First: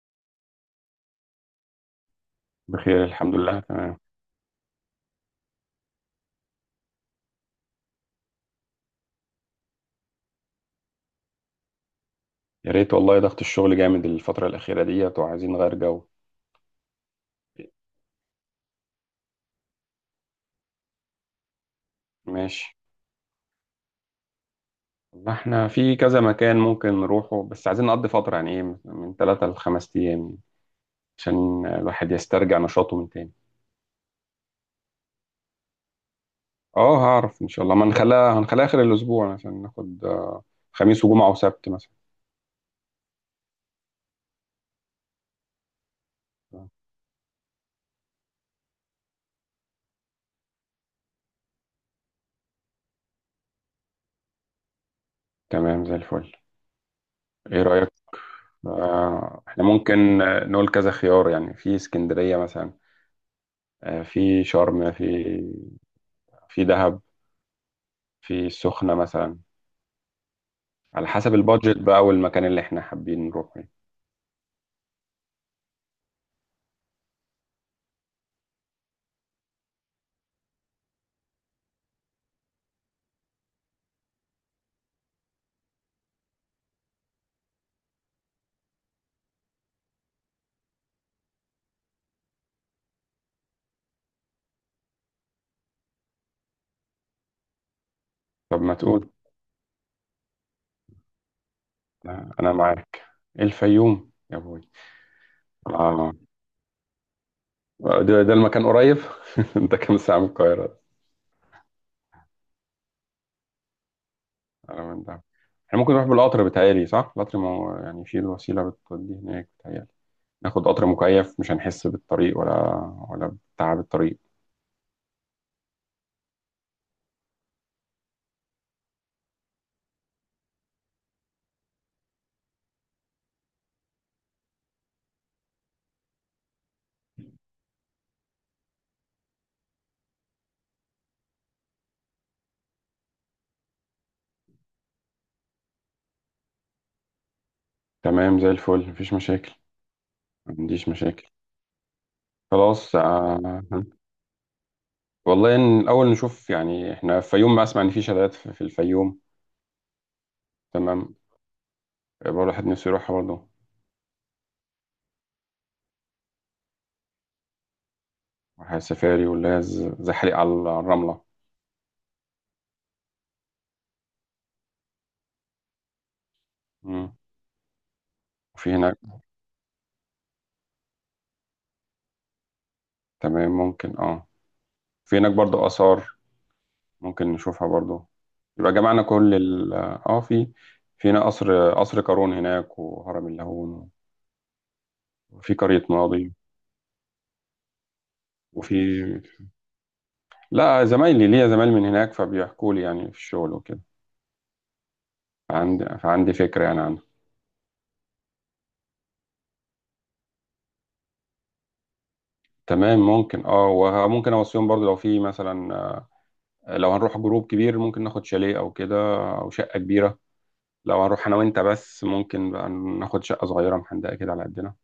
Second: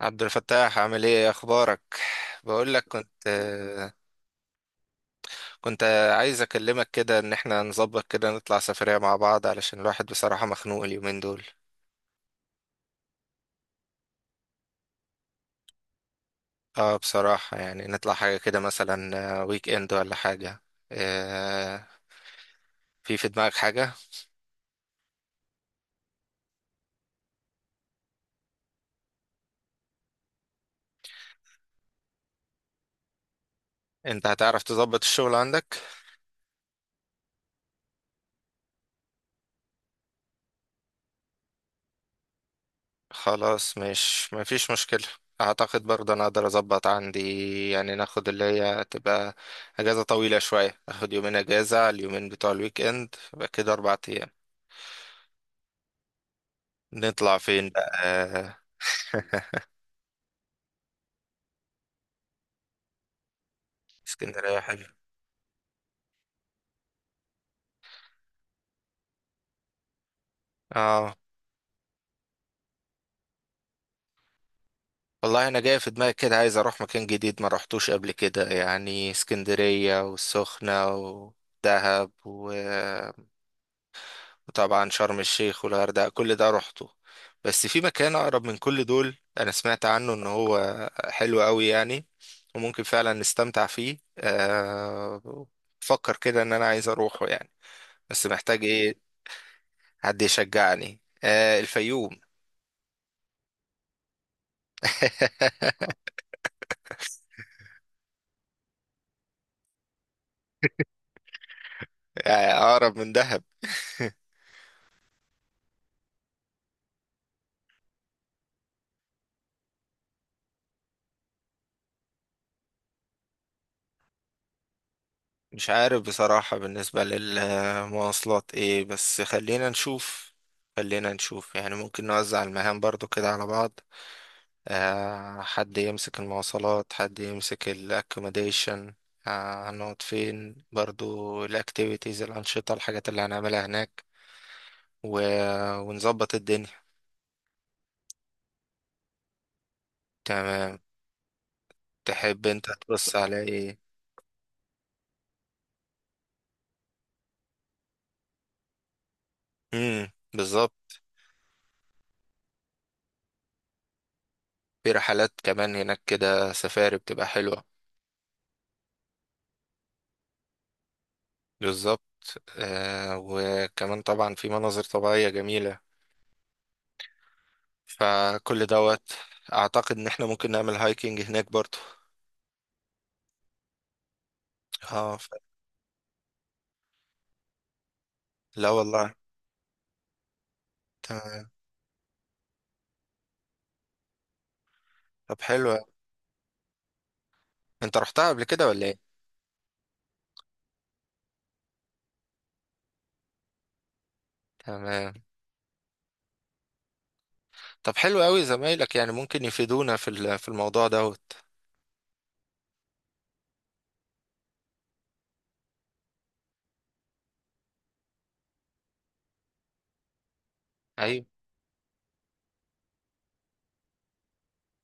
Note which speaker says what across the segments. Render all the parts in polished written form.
Speaker 1: عبد الفتاح، عامل ايه؟ إيه اخبارك؟ بقول لك
Speaker 2: بخير،
Speaker 1: كنت
Speaker 2: الحمد لله، تمام.
Speaker 1: كنت عايز اكلمك كده، ان احنا نظبط كده نطلع سفرية مع بعض علشان الواحد بصراحة مخنوق اليومين دول.
Speaker 2: يا ريت والله، ضغط الشغل جامد الفترة الأخيرة ديت وعايزين نغير جو.
Speaker 1: اه بصراحة يعني، نطلع حاجة كده مثلا، ويك اند ولا حاجة. آه،
Speaker 2: ماشي.
Speaker 1: في في دماغك حاجة؟
Speaker 2: ما احنا في كذا مكان ممكن نروحه، بس عايزين نقضي فترة يعني ايه، من ثلاثة لخمس أيام يعني، عشان الواحد يسترجع نشاطه من تاني.
Speaker 1: انت هتعرف تظبط الشغل عندك؟
Speaker 2: اه، هعرف إن شاء الله. ما هنخليها آخر الأسبوع عشان ناخد خميس وجمعة وسبت مثلا.
Speaker 1: خلاص، مش ما فيش مشكلة. اعتقد برضه انا اقدر
Speaker 2: آه،
Speaker 1: اظبط عندي، يعني ناخد اللي هي تبقى اجازة طويلة شوية، اخد يومين اجازة على اليومين بتوع الويك اند، يبقى كده اربع ايام.
Speaker 2: تمام زي الفل.
Speaker 1: نطلع
Speaker 2: ايه
Speaker 1: فين بقى؟
Speaker 2: رأيك؟ احنا ممكن نقول كذا خيار، يعني في اسكندرية مثلا، في
Speaker 1: اسكندرية حلو.
Speaker 2: شرم، في دهب، في السخنة مثلا. على
Speaker 1: اه
Speaker 2: حسب البادجت بقى والمكان اللي احنا حابين نروحه يعني.
Speaker 1: والله انا جاي في دماغي كده، عايز اروح مكان جديد ما رحتوش قبل كده، يعني اسكندرية والسخنة ودهب وطبعا شرم الشيخ والغردقة كل ده روحته. بس في مكان أقرب من كل دول أنا سمعت عنه إن هو حلو أوي يعني، وممكن فعلا نستمتع فيه. بفكر كده إن أنا عايز أروحه يعني. بس
Speaker 2: طب
Speaker 1: محتاج
Speaker 2: ما
Speaker 1: إيه،
Speaker 2: تقول.
Speaker 1: حد يشجعني. الفيوم.
Speaker 2: أنا معاك، الفيوم يا بوي. آه، ده المكان قريب. ده كام ساعة من القاهرة؟
Speaker 1: يعني أقرب من دهب.
Speaker 2: على من ده؟ احنا ممكن نروح بالقطر، بتهيألي صح؟ القطر ما هو يعني في الوسيلة بتودي هناك بتهيألي. ناخد قطر مكيف مش هنحس بالطريق، ولا بتعب الطريق.
Speaker 1: مش عارف بصراحة بالنسبة للمواصلات إيه، بس خلينا نشوف. خلينا نشوف يعني، ممكن نوزع المهام برضو كده على بعض. حد يمسك المواصلات، حد يمسك الاكوموديشن. هنقعد فين برضو؟ الاكتيفيتيز، الانشطه، الحاجات اللي هنعملها هناك، و... ونظبط الدنيا.
Speaker 2: تمام زي الفل، مفيش مشاكل، ما
Speaker 1: تمام.
Speaker 2: عنديش مشاكل.
Speaker 1: تحب انت
Speaker 2: خلاص
Speaker 1: تبص
Speaker 2: آه.
Speaker 1: على ايه؟
Speaker 2: والله إن الأول نشوف يعني، احنا في الفيوم، ما أسمع إن في شلالات في الفيوم.
Speaker 1: امم، بالظبط.
Speaker 2: تمام، يبقى الواحد نفسه يروحها برضه.
Speaker 1: في رحلات كمان هناك كده، سفاري بتبقى حلوه.
Speaker 2: واحد سفاري، واللي هي زحليق على الرملة.
Speaker 1: بالظبط. آه، وكمان طبعا في مناظر طبيعيه جميله.
Speaker 2: مم.
Speaker 1: فكل
Speaker 2: وفي هناك.
Speaker 1: دوت، اعتقد ان احنا ممكن نعمل هايكنج هناك برضو.
Speaker 2: تمام، ممكن اه.
Speaker 1: اه
Speaker 2: في هناك برضه آثار، ممكن نشوفها برضه.
Speaker 1: لا
Speaker 2: يبقى جمعنا
Speaker 1: والله.
Speaker 2: كل ال اه، في في هنا
Speaker 1: تمام.
Speaker 2: قصر قارون هناك، وهرم اللاهون،
Speaker 1: طب
Speaker 2: وفي
Speaker 1: حلو أوي.
Speaker 2: قرية ماضي،
Speaker 1: انت رحتها قبل كده
Speaker 2: وفي،
Speaker 1: ولا ايه؟
Speaker 2: لا زمايلي، ليا زمايل من هناك فبيحكوا لي يعني في الشغل وكده.
Speaker 1: تمام.
Speaker 2: فعندي فكرة يعني عنها.
Speaker 1: طب حلو قوي، زمايلك يعني ممكن يفيدونا في في الموضوع دوت.
Speaker 2: تمام، ممكن اه، وممكن اوصيهم برضه. لو في مثلا لو هنروح جروب كبير، ممكن ناخد شاليه او كده، او شقه كبيره. لو
Speaker 1: ايوه،
Speaker 2: هنروح انا وانت بس، ممكن بقى ناخد شقه صغيره محندقه كده على قدنا.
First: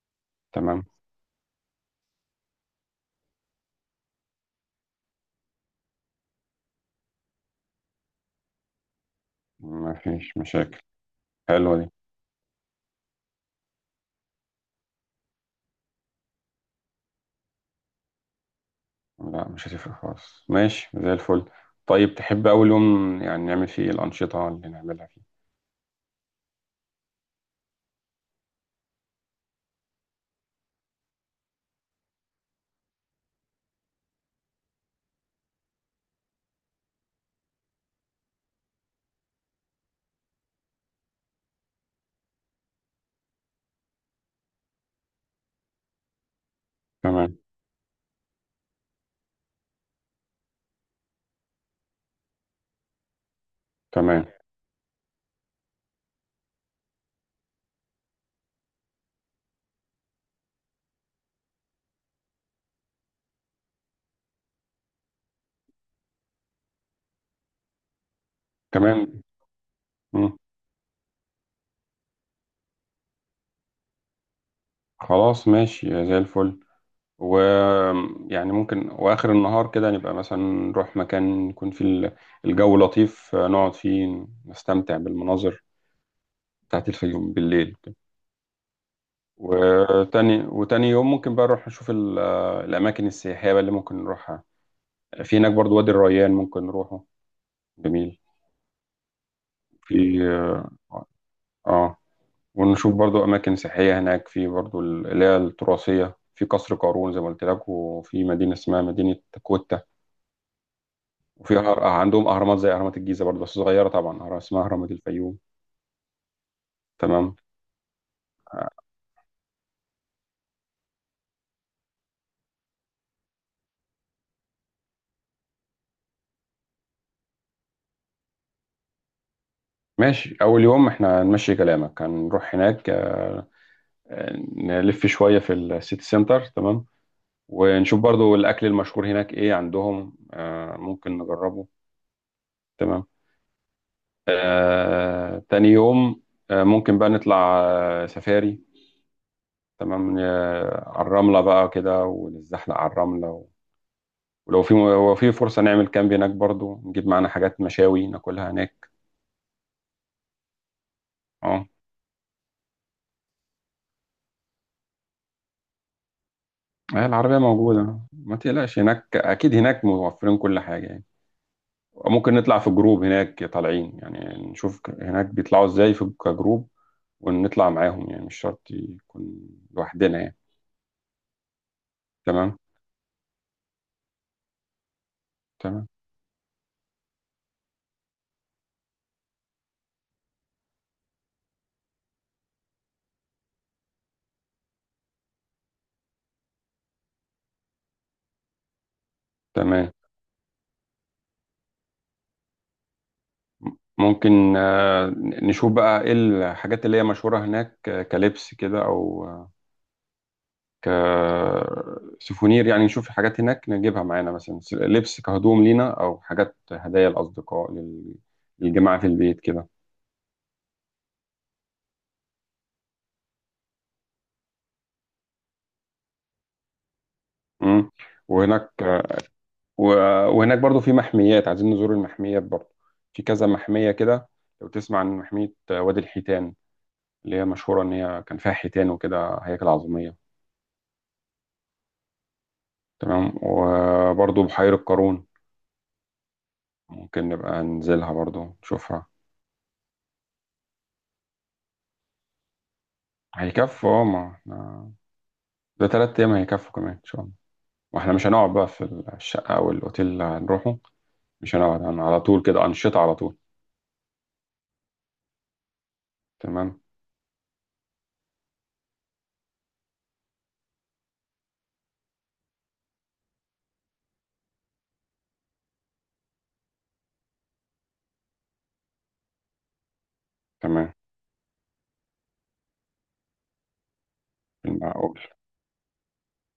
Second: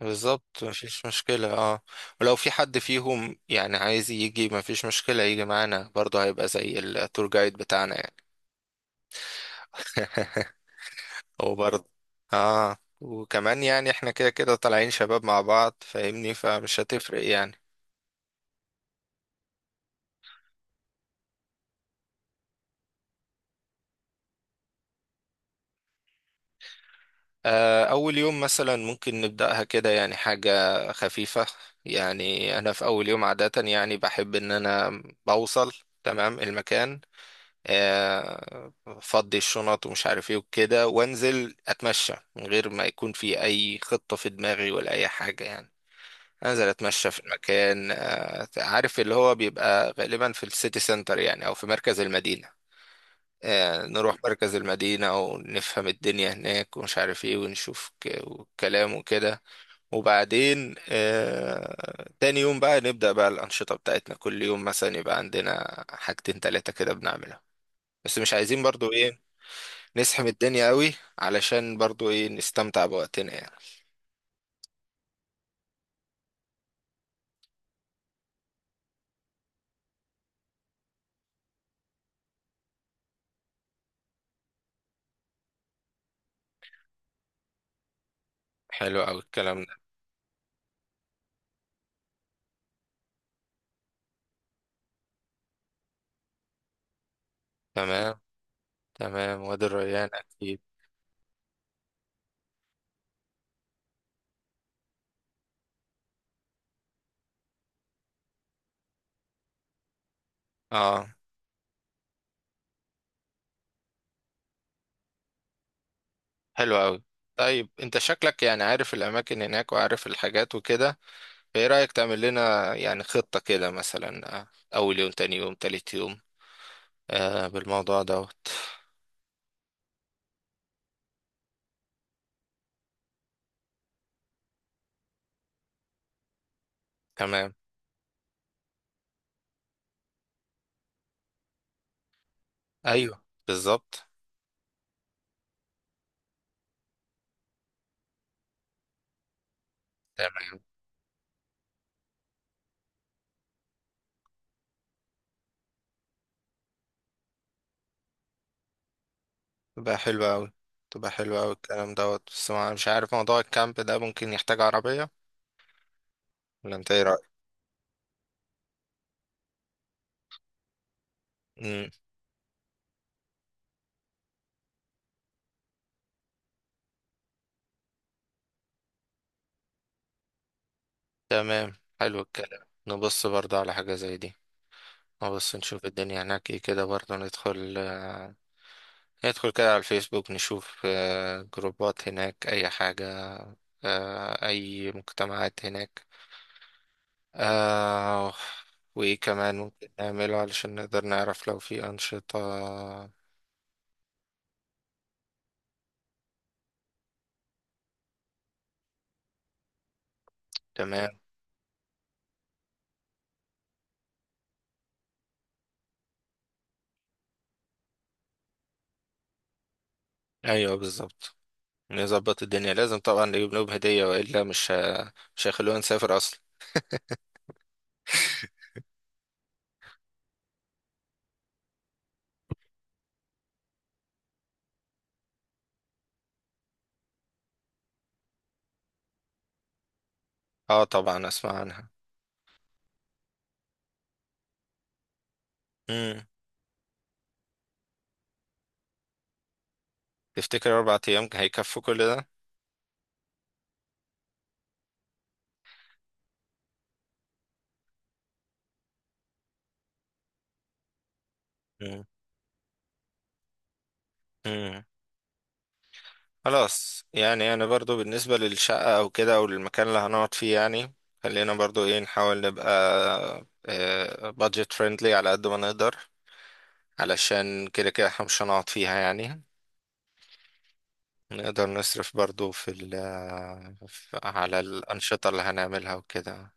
Speaker 1: بالظبط
Speaker 2: تمام،
Speaker 1: مفيش مشكلة. اه، ولو في حد فيهم يعني عايز يجي مفيش مشكلة، يجي معانا برضه، هيبقى زي التور جايد بتاعنا يعني.
Speaker 2: مفيش مشاكل.
Speaker 1: هو
Speaker 2: حلوه
Speaker 1: برضه
Speaker 2: دي.
Speaker 1: اه. وكمان يعني احنا كده كده طالعين شباب مع بعض، فاهمني، فمش هتفرق يعني.
Speaker 2: لا، مش هتفرق خالص، ماشي زي الفل. طيب تحب اول يوم يعني نعمل فيه إيه؟ الانشطه اللي نعملها فيه.
Speaker 1: أول يوم مثلا ممكن نبدأها كده يعني حاجة خفيفة. يعني أنا في أول يوم عادة يعني بحب إن أنا بوصل تمام المكان، آه، فضي الشنط ومش عارف إيه وكده، وأنزل أتمشى من غير ما يكون في أي خطة في دماغي ولا أي حاجة يعني. أنزل أتمشى في
Speaker 2: تمام.
Speaker 1: المكان. عارف اللي هو بيبقى غالبا في السيتي سنتر، يعني أو في مركز المدينة. نروح
Speaker 2: تمام.
Speaker 1: مركز المدينة ونفهم الدنيا هناك ومش عارف ايه، ونشوف كلام وكده. وبعدين تاني يوم بقى نبدأ بقى الأنشطة بتاعتنا. كل يوم مثلا يبقى عندنا حاجتين تلاتة كده بنعملها، بس مش عايزين برضو
Speaker 2: تمام.
Speaker 1: ايه نسحم
Speaker 2: مم.
Speaker 1: الدنيا قوي، علشان برضو ايه نستمتع بوقتنا يعني.
Speaker 2: خلاص ماشي زي الفل. و، يعني ممكن واخر النهار كده، نبقى مثلا نروح مكان يكون فيه الجو لطيف، نقعد فيه نستمتع بالمناظر بتاعت الفيوم بالليل.
Speaker 1: حلو قوي الكلام ده.
Speaker 2: وتاني يوم ممكن بقى نروح نشوف الأماكن السياحية بقى اللي ممكن نروحها في هناك. برضو وادي الريان ممكن نروحه.
Speaker 1: تمام.
Speaker 2: جميل.
Speaker 1: تمام، وادي الريان
Speaker 2: في
Speaker 1: أكيد.
Speaker 2: اه، آه، ونشوف برضو أماكن سياحية هناك، في برضو اللي هي التراثية، في قصر قارون زي ما قلت لك، وفي مدينة اسمها مدينة كوتا،
Speaker 1: اه،
Speaker 2: وفي أهر... آه، عندهم أهرامات زي أهرامات الجيزة برضو، بس صغيرة طبعا، أهرام اسمها أهرامات الفيوم.
Speaker 1: حلو قوي.
Speaker 2: تمام.
Speaker 1: طيب انت شكلك يعني عارف الأماكن هناك وعارف الحاجات وكده. ايه رأيك تعمل لنا يعني خطة كده، مثلا اول يوم، تاني يوم، تالت يوم، آه بالموضوع دوت.
Speaker 2: ماشي، أول يوم احنا نمشي كلامك، هنروح هناك نلف شوية في السيتي سنتر. تمام.
Speaker 1: تمام.
Speaker 2: ونشوف برضو الأكل المشهور هناك إيه عندهم، ممكن نجربه. تمام.
Speaker 1: ايوه بالظبط.
Speaker 2: تاني يوم ممكن بقى نطلع سفاري. تمام،
Speaker 1: تمام.
Speaker 2: على الرملة بقى كده، ونتزحلق على الرملة و-، ولو في لو في فرصة نعمل كامب هناك برضو، نجيب معانا حاجات مشاوي ناكلها هناك.
Speaker 1: تبقى حلوة اوي. تبقى حلوة اوي
Speaker 2: اه
Speaker 1: الكلام دوت، بس ما مش عارف موضوع الكامب ده ممكن يحتاج عربية، ولا انت ايه رأيك؟
Speaker 2: العربية موجودة، ما تقلقش، هناك أكيد هناك موفرين كل حاجة يعني.
Speaker 1: امم.
Speaker 2: ممكن نطلع في جروب هناك طالعين، يعني نشوف هناك بيطلعوا ازاي في كجروب، ونطلع معاهم، يعني مش شرط يكون لوحدنا يعني.
Speaker 1: تمام، حلو
Speaker 2: تمام.
Speaker 1: الكلام، نبص برضه على حاجة زي دي. نبص نشوف
Speaker 2: تمام.
Speaker 1: الدنيا هناك ايه كده برضه، ندخل كده على الفيسبوك، نشوف جروبات هناك اي حاجة، اي مجتمعات هناك. آه، وإيه كمان ممكن
Speaker 2: تمام.
Speaker 1: نعمله علشان نقدر نعرف لو في أنشطة.
Speaker 2: م- ممكن نشوف بقى ايه الحاجات اللي هي مشهورة هناك، كلبس كده، او
Speaker 1: تمام.
Speaker 2: كسوفونير، يعني نشوف حاجات هناك نجيبها معانا، مثلا لبس كهدوم لينا، او حاجات هدايا الأصدقاء للجماعة في البيت كده.
Speaker 1: أيوه، بالظبط. نظبط الدنيا. لازم طبعا نجيب لهم هدية وإلا مش مش هيخلونا نسافر أصلا.
Speaker 2: مم. وهناك و-، وهناك برضو في محميات، عايزين نزور المحميات برضو، في كذا محمية كده. لو تسمع عن محمية وادي الحيتان، اللي هي مشهورة إن هي كان فيها حيتان وكده، هياكل عظمية.
Speaker 1: اه طبعا أسمع عنها.
Speaker 2: تمام. وبرضو بحيرة قارون
Speaker 1: مم.
Speaker 2: ممكن نبقى ننزلها برضو نشوفها.
Speaker 1: تفتكر أربع أيام هيكفوا كل ده؟
Speaker 2: هيكفوا اه، ما احنا ده تلات أيام هيكفوا كمان إن شاء الله. واحنا مش هنقعد بقى في الشقة أو الأوتيل اللي هنروحه، مش هنقعد
Speaker 1: مم.
Speaker 2: على طول كده، أنشطة على طول.
Speaker 1: مم.
Speaker 2: تمام.
Speaker 1: خلاص، يعني أنا برضو بالنسبة للشقة أو كده أو المكان اللي هنقعد فيه يعني، خلينا برضو إيه نحاول نبقى بادجت فريندلي على قد ما نقدر، علشان كده كده احنا مش هنقعد فيها يعني.
Speaker 2: تمام.
Speaker 1: نقدر نصرف برضو في ال على
Speaker 2: المعقول.
Speaker 1: الأنشطة اللي هنعملها وكده.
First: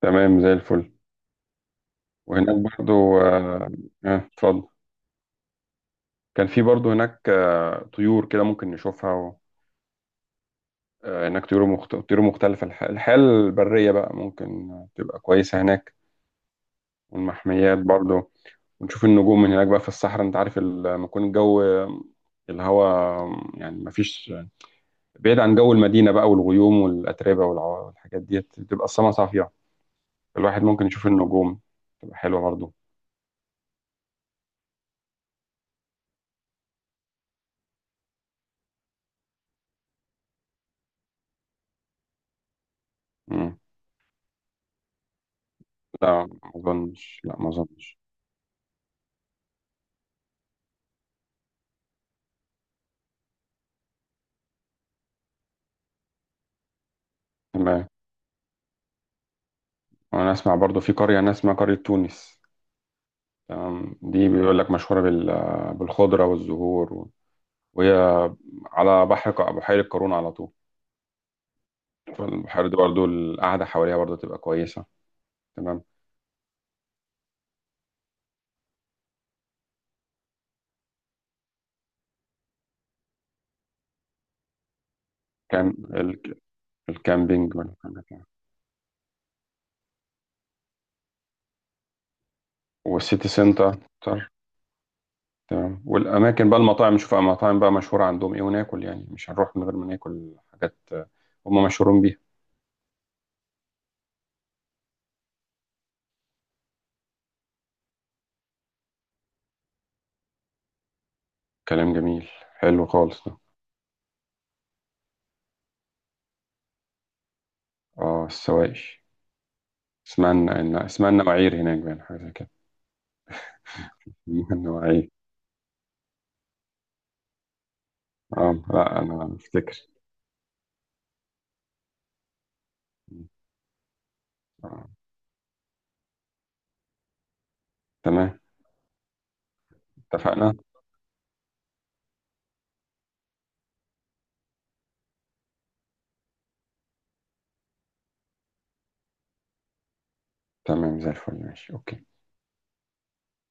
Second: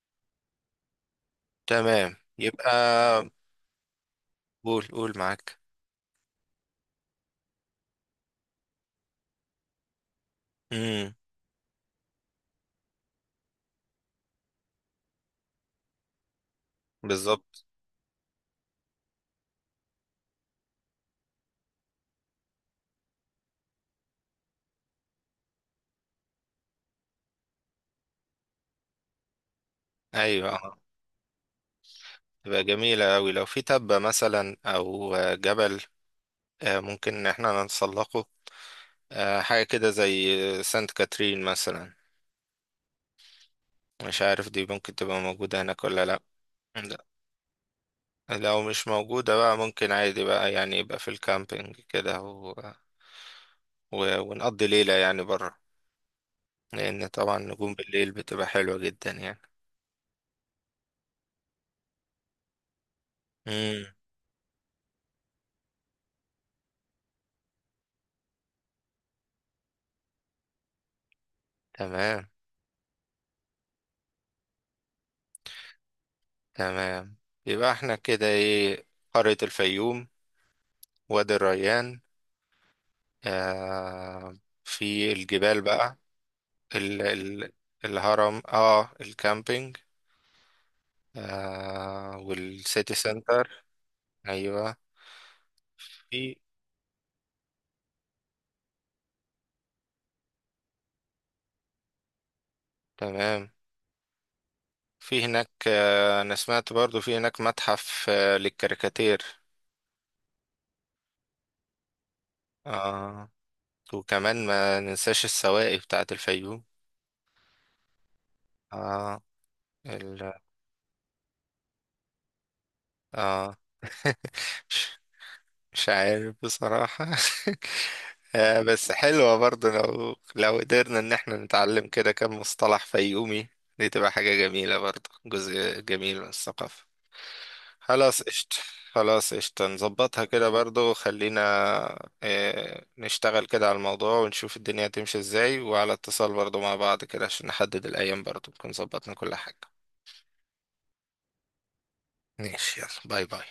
Speaker 2: تمام زي الفل.
Speaker 1: تمام
Speaker 2: وهناك
Speaker 1: يبقى.
Speaker 2: برضو اه، اتفضل.
Speaker 1: قول قول معاك.
Speaker 2: كان في برضه هناك طيور كده ممكن نشوفها و...
Speaker 1: امم،
Speaker 2: هناك طيور طيور مختلفة، الحياة البرية بقى ممكن تبقى كويسة هناك.
Speaker 1: بالظبط.
Speaker 2: والمحميات برضه. ونشوف النجوم من هناك بقى في الصحراء، انت عارف لما يكون الجو، الهواء يعني مفيش، بعيد عن جو المدينة بقى والغيوم والأتربة والحاجات ديت، بتبقى السما صافية،
Speaker 1: ايوه
Speaker 2: الواحد
Speaker 1: آه.
Speaker 2: ممكن يشوف النجوم، تبقى حلوة
Speaker 1: تبقى
Speaker 2: برضه.
Speaker 1: جميلة أوي لو في تبة مثلا أو جبل. ممكن إن احنا نتسلقه. حاجة كده زي سانت كاترين مثلا.
Speaker 2: مم.
Speaker 1: مش عارف دي ممكن تبقى موجودة هناك ولا. لأ.
Speaker 2: لا ما أظنش، لا ما أظنش.
Speaker 1: لو مش موجودة بقى ممكن عادي بقى يعني، يبقى في الكامبينج كده ونقضي ليلة يعني برا، لأن طبعا نجوم
Speaker 2: تمام.
Speaker 1: بالليل بتبقى حلوة جدا يعني.
Speaker 2: وأنا أسمع برضه في قرية، أنا أسمع قرية تونس.
Speaker 1: مم.
Speaker 2: تمام، دي بيقول لك مشهورة بالخضرة والزهور و-، وهي على بحر بحيرة قارون على طول.
Speaker 1: تمام.
Speaker 2: فالبحيرة دي برضو القعدة حواليها برضو تبقى كويسة. تمام.
Speaker 1: تمام يبقى احنا كده ايه: قرية الفيوم، وادي الريان، آه في الجبال
Speaker 2: كام
Speaker 1: بقى، ال... ال...
Speaker 2: الكامبينج والحاجات يعني.
Speaker 1: الهرم، اه الكامبينج، والسيتي
Speaker 2: والسيتي
Speaker 1: سنتر.
Speaker 2: سنتر، سنتر،
Speaker 1: ايوه.
Speaker 2: تمام.
Speaker 1: في
Speaker 2: والأماكن بقى، المطاعم، نشوف المطاعم بقى مشهورة عندهم إيه وناكل، يعني مش هنروح من غير ما ناكل حاجات هم مشهورين بيها.
Speaker 1: تمام. في هناك انا سمعت برضو في هناك متحف للكاريكاتير.
Speaker 2: كلام جميل. حلو خالص
Speaker 1: آه،
Speaker 2: ده.
Speaker 1: وكمان ما ننساش السواقي بتاعة الفيوم.
Speaker 2: اه السواقش،
Speaker 1: آه
Speaker 2: اسمها
Speaker 1: ال...
Speaker 2: اسمها النواعير هناك بقى، حاجة زي كده.
Speaker 1: آه مش
Speaker 2: النواعير.
Speaker 1: مش عارف بصراحة. آه،
Speaker 2: اه
Speaker 1: بس
Speaker 2: لا انا
Speaker 1: حلوة برضو
Speaker 2: افتكر.
Speaker 1: لو قدرنا ان احنا نتعلم كده كم مصطلح فيومي، دي تبقى حاجة جميلة
Speaker 2: آه.
Speaker 1: برضو، جزء جميل من الثقافة. خلاص،
Speaker 2: تمام.
Speaker 1: قشطة. خلاص قشطة، نظبطها كده
Speaker 2: اتفقنا.
Speaker 1: برضو. خلينا اه نشتغل كده على الموضوع، ونشوف الدنيا هتمشي ازاي، وعلى اتصال برضو مع بعض كده عشان نحدد الأيام برضو نكون ظبطنا كل حاجة.
Speaker 2: تمام زي الفل، ماشي، اوكي.
Speaker 1: ماشي. يلا باي باي.